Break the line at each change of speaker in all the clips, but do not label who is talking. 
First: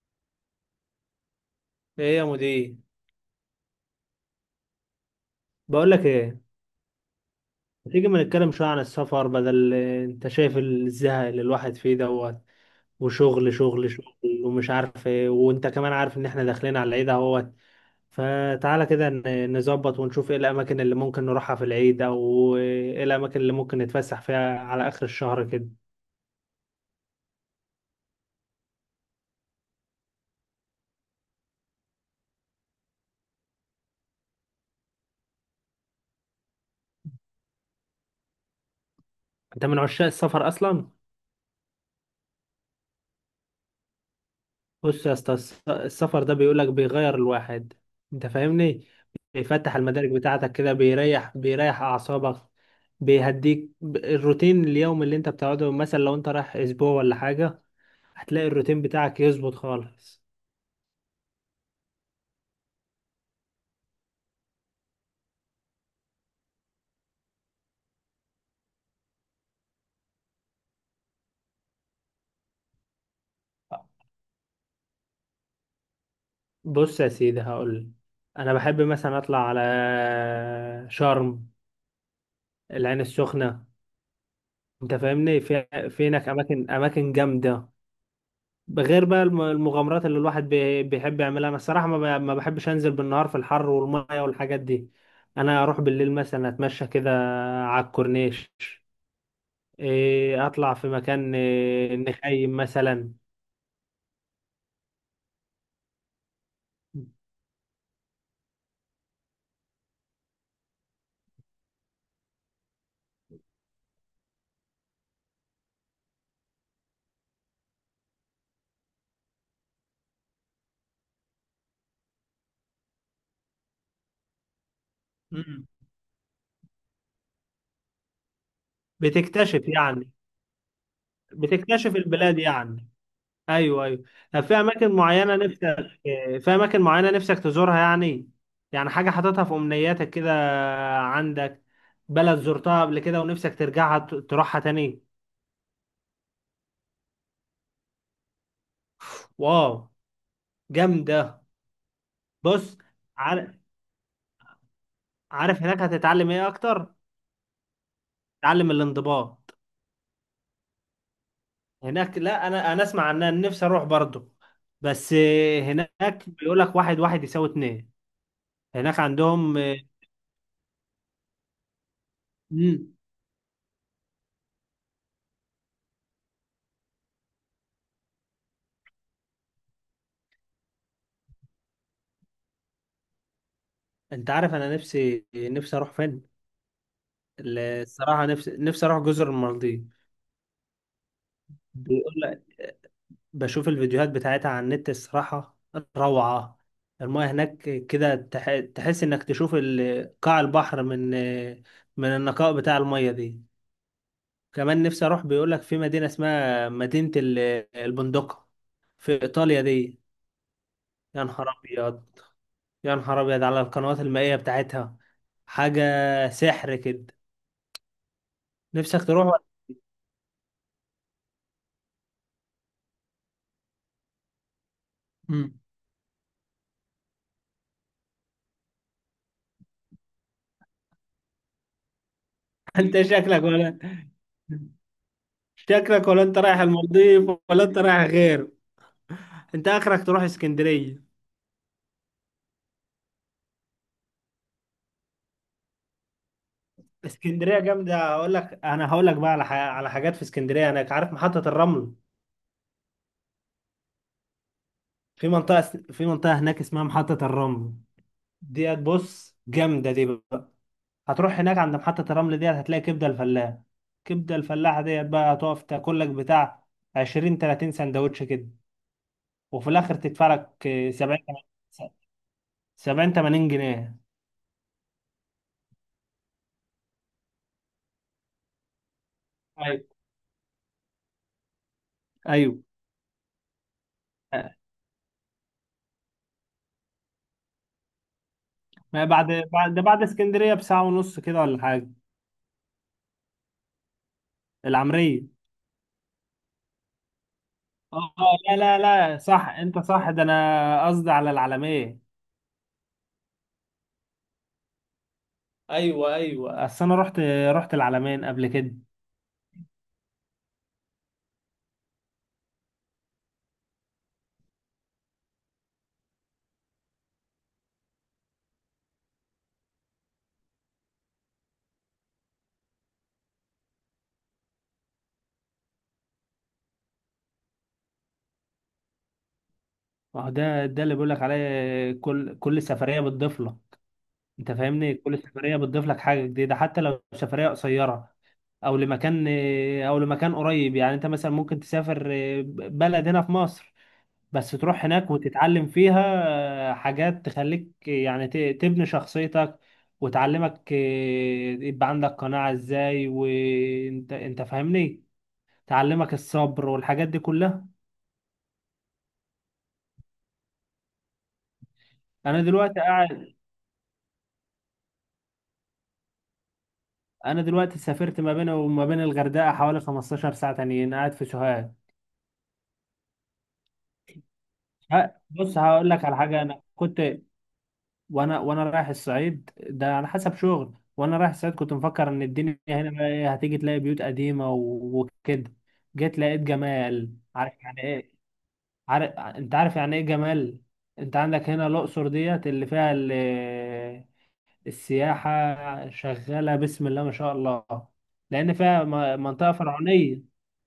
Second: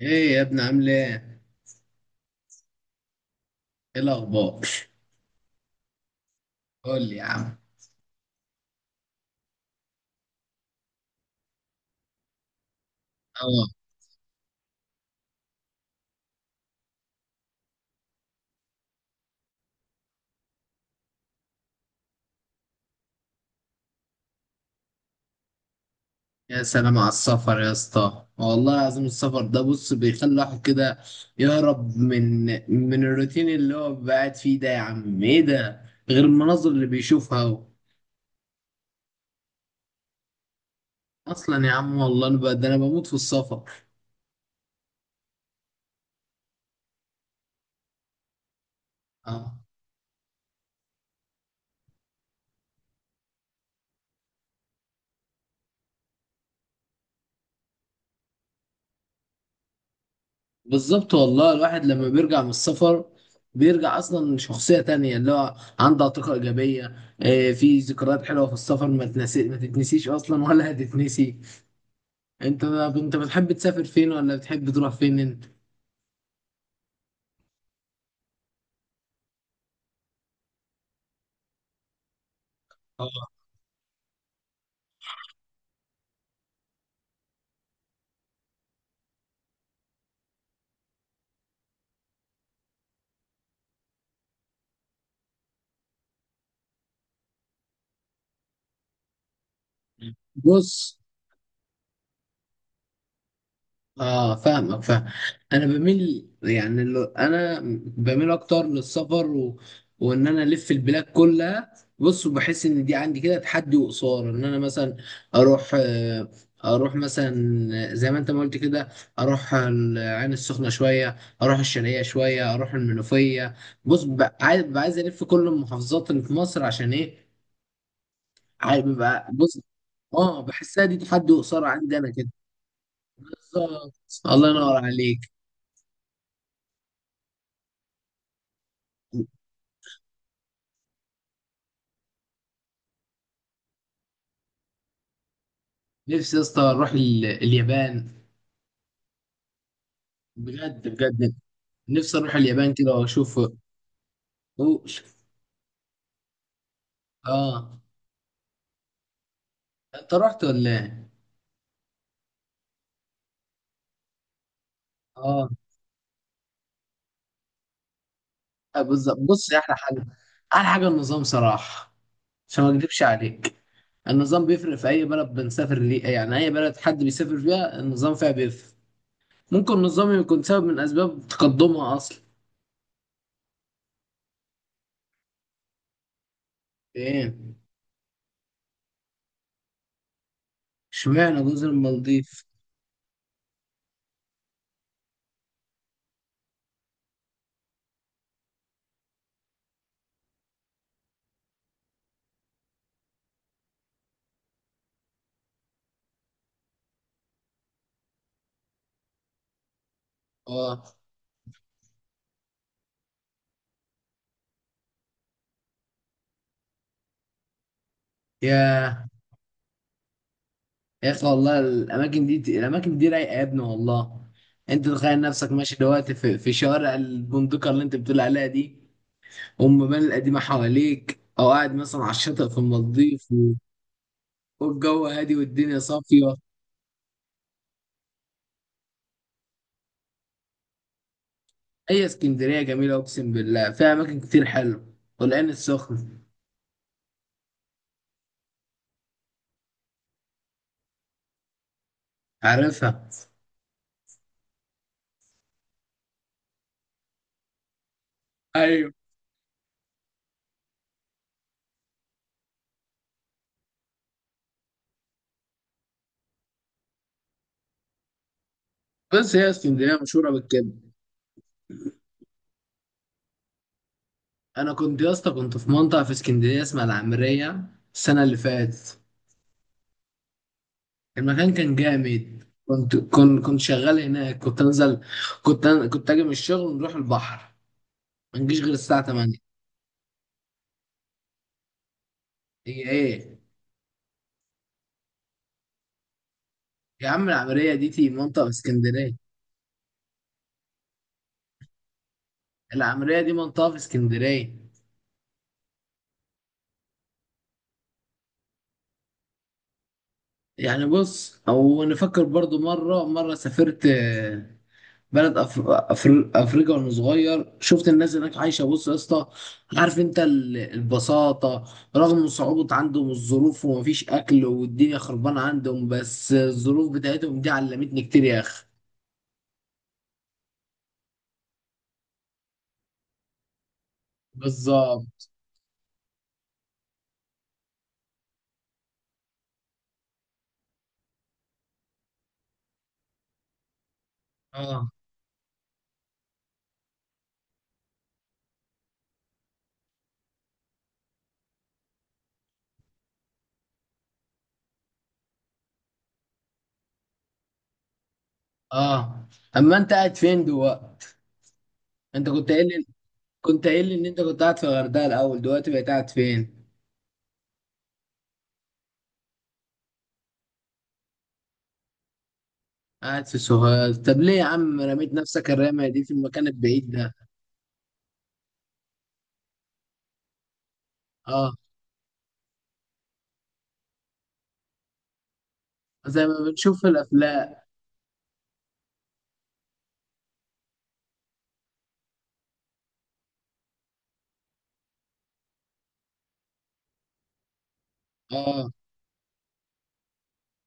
ايه يا ابني عامل ايه؟
ايه يا مدير.
ايه الاخبار؟
بقول لك ايه،
قول لي يا عم.
ما تيجي ما نتكلم شويه عن السفر؟ بدل انت شايف الزهق اللي الواحد فيه دوت وشغل
اه.
شغل شغل ومش عارف ايه، وانت كمان عارف ان احنا داخلين على العيد اهوت. فتعالى كده نظبط ونشوف ايه الاماكن اللي ممكن نروحها في العيد، او ايه الاماكن اللي ممكن نتفسح فيها على اخر الشهر كده.
يا سلام على السفر يا اسطى، والله العظيم السفر ده بص بيخلي الواحد كده يهرب من الروتين اللي هو بيبقى قاعد فيه ده، يا عم ايه ده؟ غير المناظر اللي بيشوفها هو.
انت من عشاق السفر اصلا.
اصلا يا عم والله انا ده انا بموت في السفر.
بص يا اسطى، السفر ده بيقولك بيغير الواحد، انت فاهمني؟
اه،
بيفتح المدارك بتاعتك كده، بيريح بيريح اعصابك، بيهديك الروتين اليوم اللي انت بتقعده، مثلا لو انت رايح اسبوع ولا حاجة هتلاقي الروتين بتاعك يظبط خالص.
بالظبط، والله الواحد لما بيرجع من السفر بيرجع اصلا شخصيه تانية اللي هو عنده طاقه ايجابيه. في ذكريات حلوه في السفر ما تنسي، ما تتنسيش اصلا ولا هتتنسي. انت بتحب تسافر فين، ولا بتحب تروح فين انت؟
بص يا سيدي، هقول. انا بحب مثلا اطلع على شرم، العين
اه.
السخنة، انت فاهمني. في هناك اماكن جامدة، غير بقى المغامرات اللي الواحد بيحب يعملها. انا الصراحه ما بحبش انزل بالنهار في الحر والميه والحاجات دي. انا اروح بالليل مثلا، اتمشى كده على الكورنيش، اطلع في
بص.
مكان، نخيم مثلا.
اه، فاهمك فاهم. انا بميل يعني، اللي انا بميل اكتر للسفر وان انا الف البلاد كلها. بص، وبحس ان دي عندي كده تحدي وقصار، ان انا مثلا اروح آه، اروح مثلا زي ما انت ما قلت كده. اروح العين السخنه شويه، اروح الشرقيه شويه، اروح المنوفيه. بص، ببقى عايز الف كل
مم.
المحافظات اللي في مصر، عشان ايه؟ عايز ببقى، بص،
بتكتشف يعني،
اه بحسها دي تحدي وقصار عندي
بتكتشف
انا كده.
البلاد يعني. ايوه
بالظبط.
ايوه. طب
الله
في
ينور
اماكن
عليك.
معينه نفسك، في اماكن معينه نفسك تزورها يعني؟ يعني حاجه حاططها في امنياتك كده، عندك بلد زرتها قبل كده ونفسك ترجعها تروحها تاني؟
نفسي يا اسطى اروح اليابان.
واو،
بجد
جامدة.
بجد. نفسي اروح اليابان
بص،
كده واشوف
عارف،
وش-
عارف هناك هتتعلم ايه اكتر؟
اه.
تعلم الانضباط.
انت رحت ولا ايه؟
هناك، لا انا، انا اسمع عنها، نفسي اروح برضو، بس.
اه.
هناك بيقول لك واحد واحد يساوي اتنين. هناك
بالظبط. بص،
عندهم.
يا احلى حاجه، احلى حاجه النظام صراحه، عشان ما
مم.
اكدبش عليك. النظام بيفرق في اي بلد بنسافر ليه، يعني اي بلد حد بيسافر فيها النظام فيها بيفرق. ممكن النظام يكون سبب من اسباب تقدمها اصلا.
انت عارف انا نفسي، نفسي اروح فين؟
ايه؟
الصراحة نفسي، نفسي اروح جزر المالديف.
اشمعنى جزر
بيقول،
المالديف؟
بشوف الفيديوهات بتاعتها على النت الصراحة روعة. المياه هناك كده تحس انك تشوف قاع البحر من، من النقاء بتاع المياه دي. كمان نفسي اروح، بيقولك في مدينة اسمها مدينة البندقة في ايطاليا دي.
اه.
يا نهار ابيض، يا نهار ابيض على القنوات المائية بتاعتها. حاجة سحر كده. نفسك
يا
تروح ولا؟
يا اخي، والله الاماكن دي، الاماكن دي رايقه يا ابني، والله. انت تخيل نفسك
مم.
ماشي دلوقتي في شوارع البندقه اللي انت بتقول عليها دي، والمباني القديمه حواليك، او قاعد مثلا على الشاطئ في
انت
المالديف
شكلك ولا،
والجو هادي والدنيا
شكلك ولا
صافيه.
انت رايح المالديف ولا انت رايح غير. انت اخرك تروح اسكندرية.
هي اسكندريه جميله، اقسم بالله فيها اماكن كتير حلوه، والعين السخنه.
اسكندريه جامده، هقول لك، انا هقول لك بقى على على حاجات في اسكندريه. هناك عارف محطه الرمل؟
عارفها.
في منطقه في منطقه هناك اسمها محطه الرمل ديت،
ايوه.
بص جامده دي بقى. هتروح هناك عند محطه الرمل ديت، هتلاقي كبده الفلاح. كبده الفلاح ديت بقى هتقف تاكل لك بتاع 20 30 سندوتش كده،
بس هي
وفي الاخر
اسكندريه
تدفع
مشهوره
لك
بالكده.
70، 70 80 جنيه.
انا كنت يا اسطى كنت في منطقه في اسكندريه اسمها العمريه، السنه اللي فاتت.
ايوه
المكان كان جامد،
ايوه.
كنت شغال هناك،
آه،
كنت انزل، كنت اجي من الشغل ونروح البحر، ما نجيش غير الساعه
ما بعد،
8.
بعد ده بعد اسكندريه بساعه ونص كده ولا حاجه.
هي ايه؟
العمريه؟
يا عم العمريه دي تي
اه،
منطقه في
لا لا.
اسكندريه،
لا صح، انت صح، ده انا قصدي على العلمية.
العمريه دي منطقه في اسكندريه.
ايوه ايوه، اصل انا رحت، رحت العلمين قبل كده.
يعني بص، او نفكر برضو، مره مره سافرت بلد افريقيا وانا صغير، شفت الناس هناك عايشه، بص يا اسطى، عارف انت البساطه، رغم صعوبه عندهم الظروف ومفيش اكل والدنيا خربانه عندهم، بس الظروف بتاعتهم دي علمتني كتير يا اخي.
ما هو ده ده اللي بقول لك عليه، كل كل سفرية بتضيف لك، انت فاهمني؟ كل
بالظبط.
سفرية بتضيف لك حاجة جديدة، حتى لو سفرية قصيرة، او لمكان، او لمكان قريب. يعني انت مثلا ممكن تسافر بلد هنا في مصر، بس تروح
اه.
هناك وتتعلم فيها حاجات تخليك يعني تبني شخصيتك، وتعلمك، يبقى عندك قناعة ازاي، وانت، انت فاهمني، تعلمك الصبر والحاجات دي كلها.
اه. اما انت قاعد فين دلوقتي؟ انت
انا
كنت قايل
دلوقتي
لي
قاعد،
كنت قايل لي ان انت كنت قاعد في الغردقه الاول، دلوقتي بقيت قاعد فين؟
انا دلوقتي سافرت ما بين وما بين الغردقة حوالي 15 ساعة تانيين، قاعد في سوهاج.
قاعد في سوهاج، طب ليه يا عم رميت نفسك
بص
الرمية
هقول
دي
لك
في
على حاجة.
المكان
انا
البعيد
كنت،
ده؟
وانا رايح الصعيد ده على حسب شغل، وانا رايح
اه،
الصعيد كنت مفكر ان الدنيا هنا بقى، هتيجي تلاقي بيوت قديمه وكده. جيت
زي ما
لقيت
بنشوف في
جمال، عارف
الافلام.
يعني ايه؟ عارف، انت عارف يعني ايه جمال؟ انت عندك هنا الاقصر ديت اللي فيها السياحه شغاله بسم الله ما شاء الله، لان
اه.
فيها منطقه فرعونيه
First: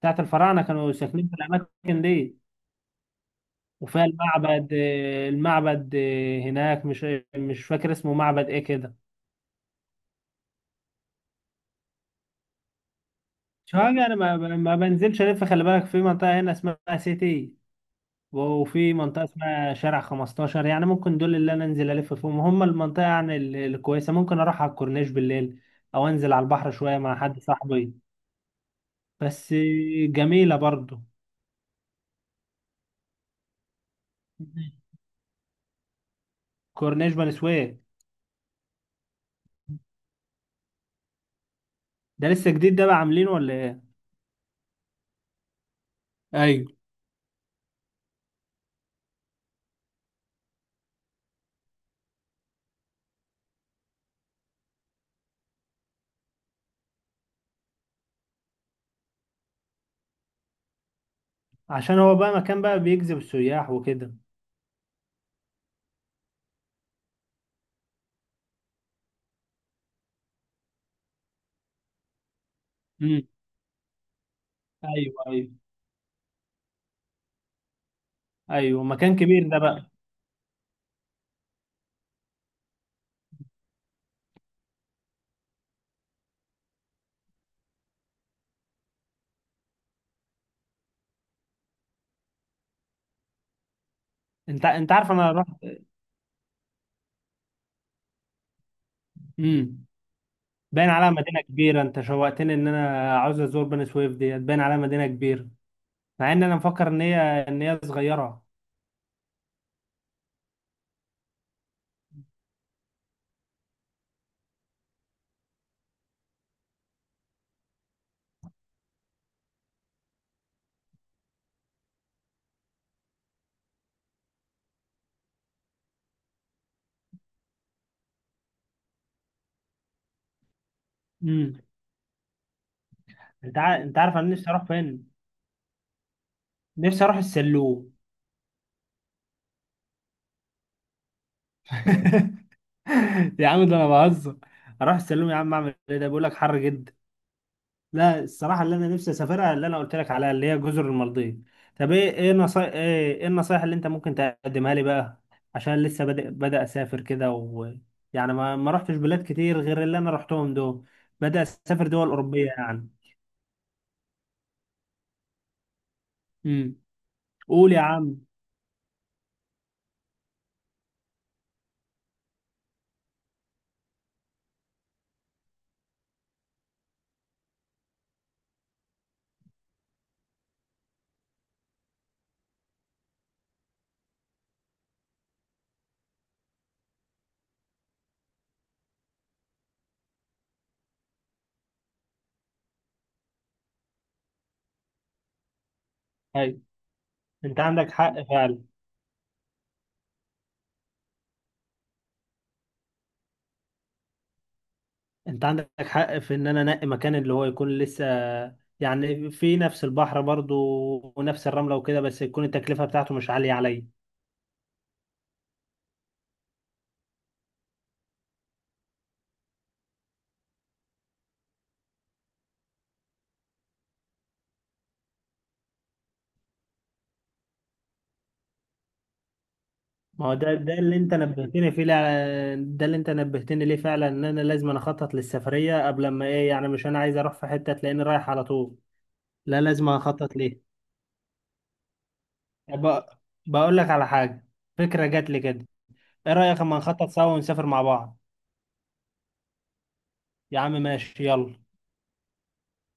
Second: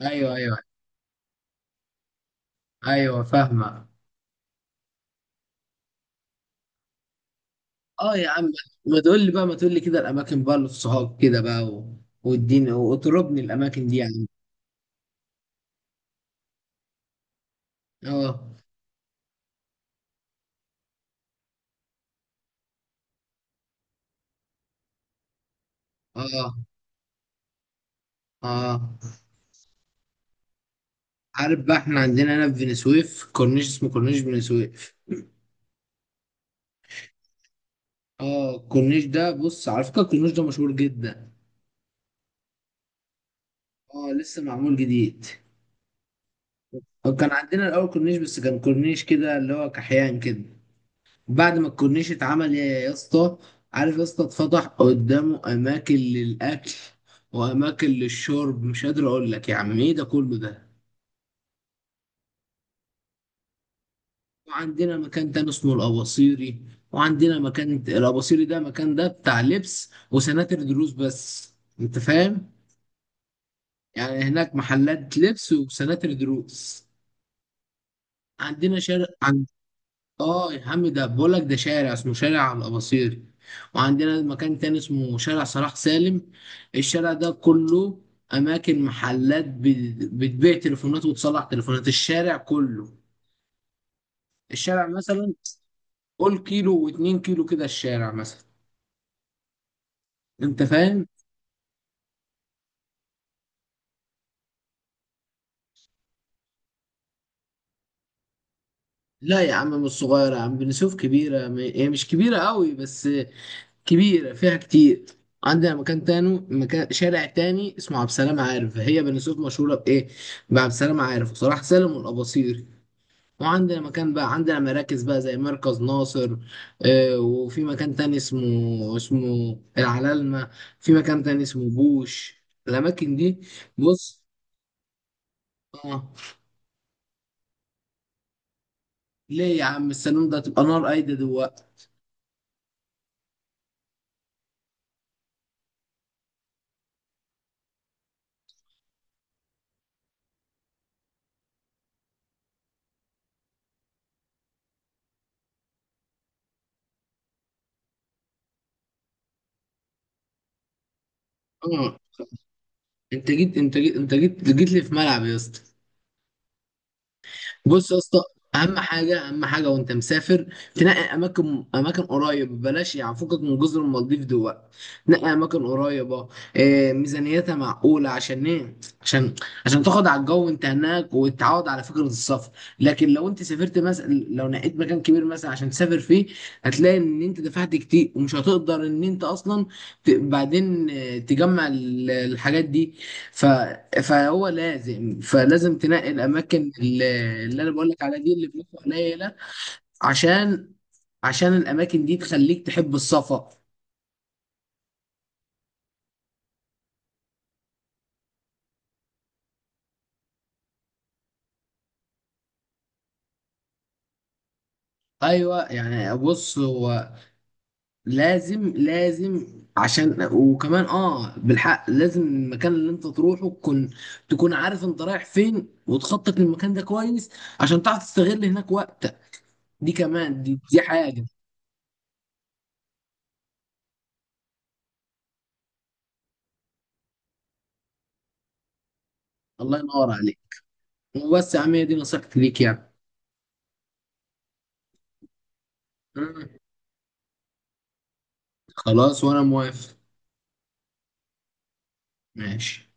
بتاعت
ايوه. ايوه.
الفراعنه كانوا ساكنين في الاماكن دي.
ايوه، فاهمه.
وفيها المعبد، المعبد هناك، مش، مش فاكر اسمه
اه يا عم،
معبد ايه كده.
ما تقول لي بقى، ما تقول لي كده الاماكن بقى للصحاب كده بقى، واديني واطربني الاماكن
شوارع
دي
انا
يعني.
ما بنزلش الف، خلي بالك. في منطقه هنا اسمها سيتي،
اه.
وفي منطقه اسمها شارع 15، يعني ممكن دول اللي انا انزل الف فيهم هم المنطقه يعني الكويسه. ممكن اروح على الكورنيش بالليل، او انزل على
اه.
البحر شويه مع حد صاحبي،
اه.
بس. جميله برضو.
عارف بقى، احنا عندنا هنا في بني سويف كورنيش اسمه كورنيش بني سويف.
كورنيش بني سويف،
اه، الكورنيش ده، بص على فكره، الكورنيش ده مشهور جدا.
ده لسه جديد ده بقى، عاملينه ولا ايه؟
اه، لسه معمول جديد.
ايوه.
وكان عندنا الاول كورنيش، بس كان كورنيش كده اللي هو كحيان كده. بعد ما الكورنيش اتعمل يا اسطى، عارف يا اسطى، اتفتح قدامه اماكن للاكل واماكن للشرب، مش قادر اقول لك يا عم ايه ده كله ده.
عشان هو بقى مكان بقى بيجذب السياح وكده.
وعندنا مكان تاني اسمه الاباصيري، وعندنا مكان الاباصيري ده، مكان ده بتاع لبس وسناتر دروس بس، انت فاهم.
امم.
يعني هناك محلات
ايوه ايوه.
لبس وسناتر دروس. عندنا
ايوه
شارع.
مكان كبير ده بقى.
اه يا عم، ده بقول لك، ده شارع اسمه شارع الاباصير. وعندنا مكان تاني اسمه شارع صلاح سالم، الشارع ده كله اماكن، محلات بتبيع تليفونات وتصلح تليفونات، الشارع كله.
انت
الشارع
انت عارف، انا
مثلا،
رحت.
قول كيلو واتنين كيلو كده، الشارع مثلا،
امم.
انت
باين
فاهم.
عليها مدينة كبيرة، انت شوقتني ان انا عاوز ازور بني سويف ديت، باين عليها مدينة كبيرة، مع ان انا مفكر ان هي، ان هي صغيرة.
لا يا عم، مش صغيرة يا عم، بني سويف كبيرة، هي مش كبيرة قوي، بس كبيرة فيها كتير. عندنا مكان تاني، مكان شارع تاني اسمه عبد السلام عارف، هي بني سويف مشهورة بإيه؟ بعبد السلام عارف وصلاح سالم والأباصير. وعندنا مكان بقى، عندنا مراكز بقى زي مركز ناصر. وفي مكان تاني اسمه العلالمة. في مكان تاني
امم.
اسمه بوش، الأماكن دي.
انت عارف
بص.
انا نفسي اروح فين؟
آه
نفسي اروح السلوم.
ليه يا عم؟ السلام ده تبقى نار قايدة دلوقتي.
يا عم ده انا بهزر. اروح السلوم يا عم اعمل ايه؟ ده بيقول لك حر جدا. لا الصراحة اللي أنا نفسي أسافرها اللي أنا قلت لك عليها اللي هي جزر المالديف. طب إيه، إيه النصائح اللي أنت ممكن تقدمها لي بقى؟ عشان لسه بدأ بدأ أسافر كده، و يعني ما ما رحتش بلاد كتير غير اللي أنا رحتهم دول. بدأ أسافر
آه
دول أوروبية يعني.
أنت جيت لي في ملعب يا اسطى.
امم. قول يا
بص يا
عم.
اسطى، اهم حاجه اهم حاجه وانت مسافر، تنقي اماكن، اماكن قريب، بلاش يعني فكك من جزر المالديف دول. نقي اماكن قريبه، ميزانيتها معقوله، عشان ايه؟ عشان عشان تاخد على الجو وانت هناك، وتتعود على فكره السفر. لكن لو انت سافرت مثلا، لو نقيت مكان كبير مثلا عشان تسافر فيه، هتلاقي ان انت دفعت كتير ومش هتقدر ان انت اصلا بعدين، تجمع الحاجات دي. ف... فهو لازم فلازم تنقي
أيوة،
الاماكن اللي,
أنت
اللي انا بقول
عندك
لك عليها
حق
دي، اللي
فعلا.
فلوسها قليله. عشان عشان الاماكن دي تخليك تحب السفر.
أنت عندك حق في إن أنا أنقي مكان اللي هو يكون لسه يعني في نفس البحر برضو، ونفس الرملة وكده، بس يكون التكلفة بتاعته مش عالية عليا.
ايوه، يعني بص هو، لازم لازم. عشان، وكمان بالحق، لازم المكان اللي انت تروحه تكون عارف انت رايح فين، وتخطط للمكان ده كويس عشان تعرف تستغل هناك وقتك. دي
ما هو
كمان،
ده
دي,
ده
دي
اللي انت
حاجه.
نبهتني فيه ده اللي انت نبهتني ليه فعلا، ان انا لازم، أنا اخطط للسفريه قبل ما ايه، يعني مش انا عايز اروح في حته تلاقيني رايح على طول، لا
الله
لازم
ينور
اخطط
عليك.
ليه.
وبس يا عم، هي دي نصيحتي ليك يعني.
ب- بقول لك على حاجه، فكره جات لي كده. ايه
مم.
رايك اما نخطط سوا ونسافر مع بعض؟
خلاص وانا موافق.
يا عم ماشي، يلا.
ماشي.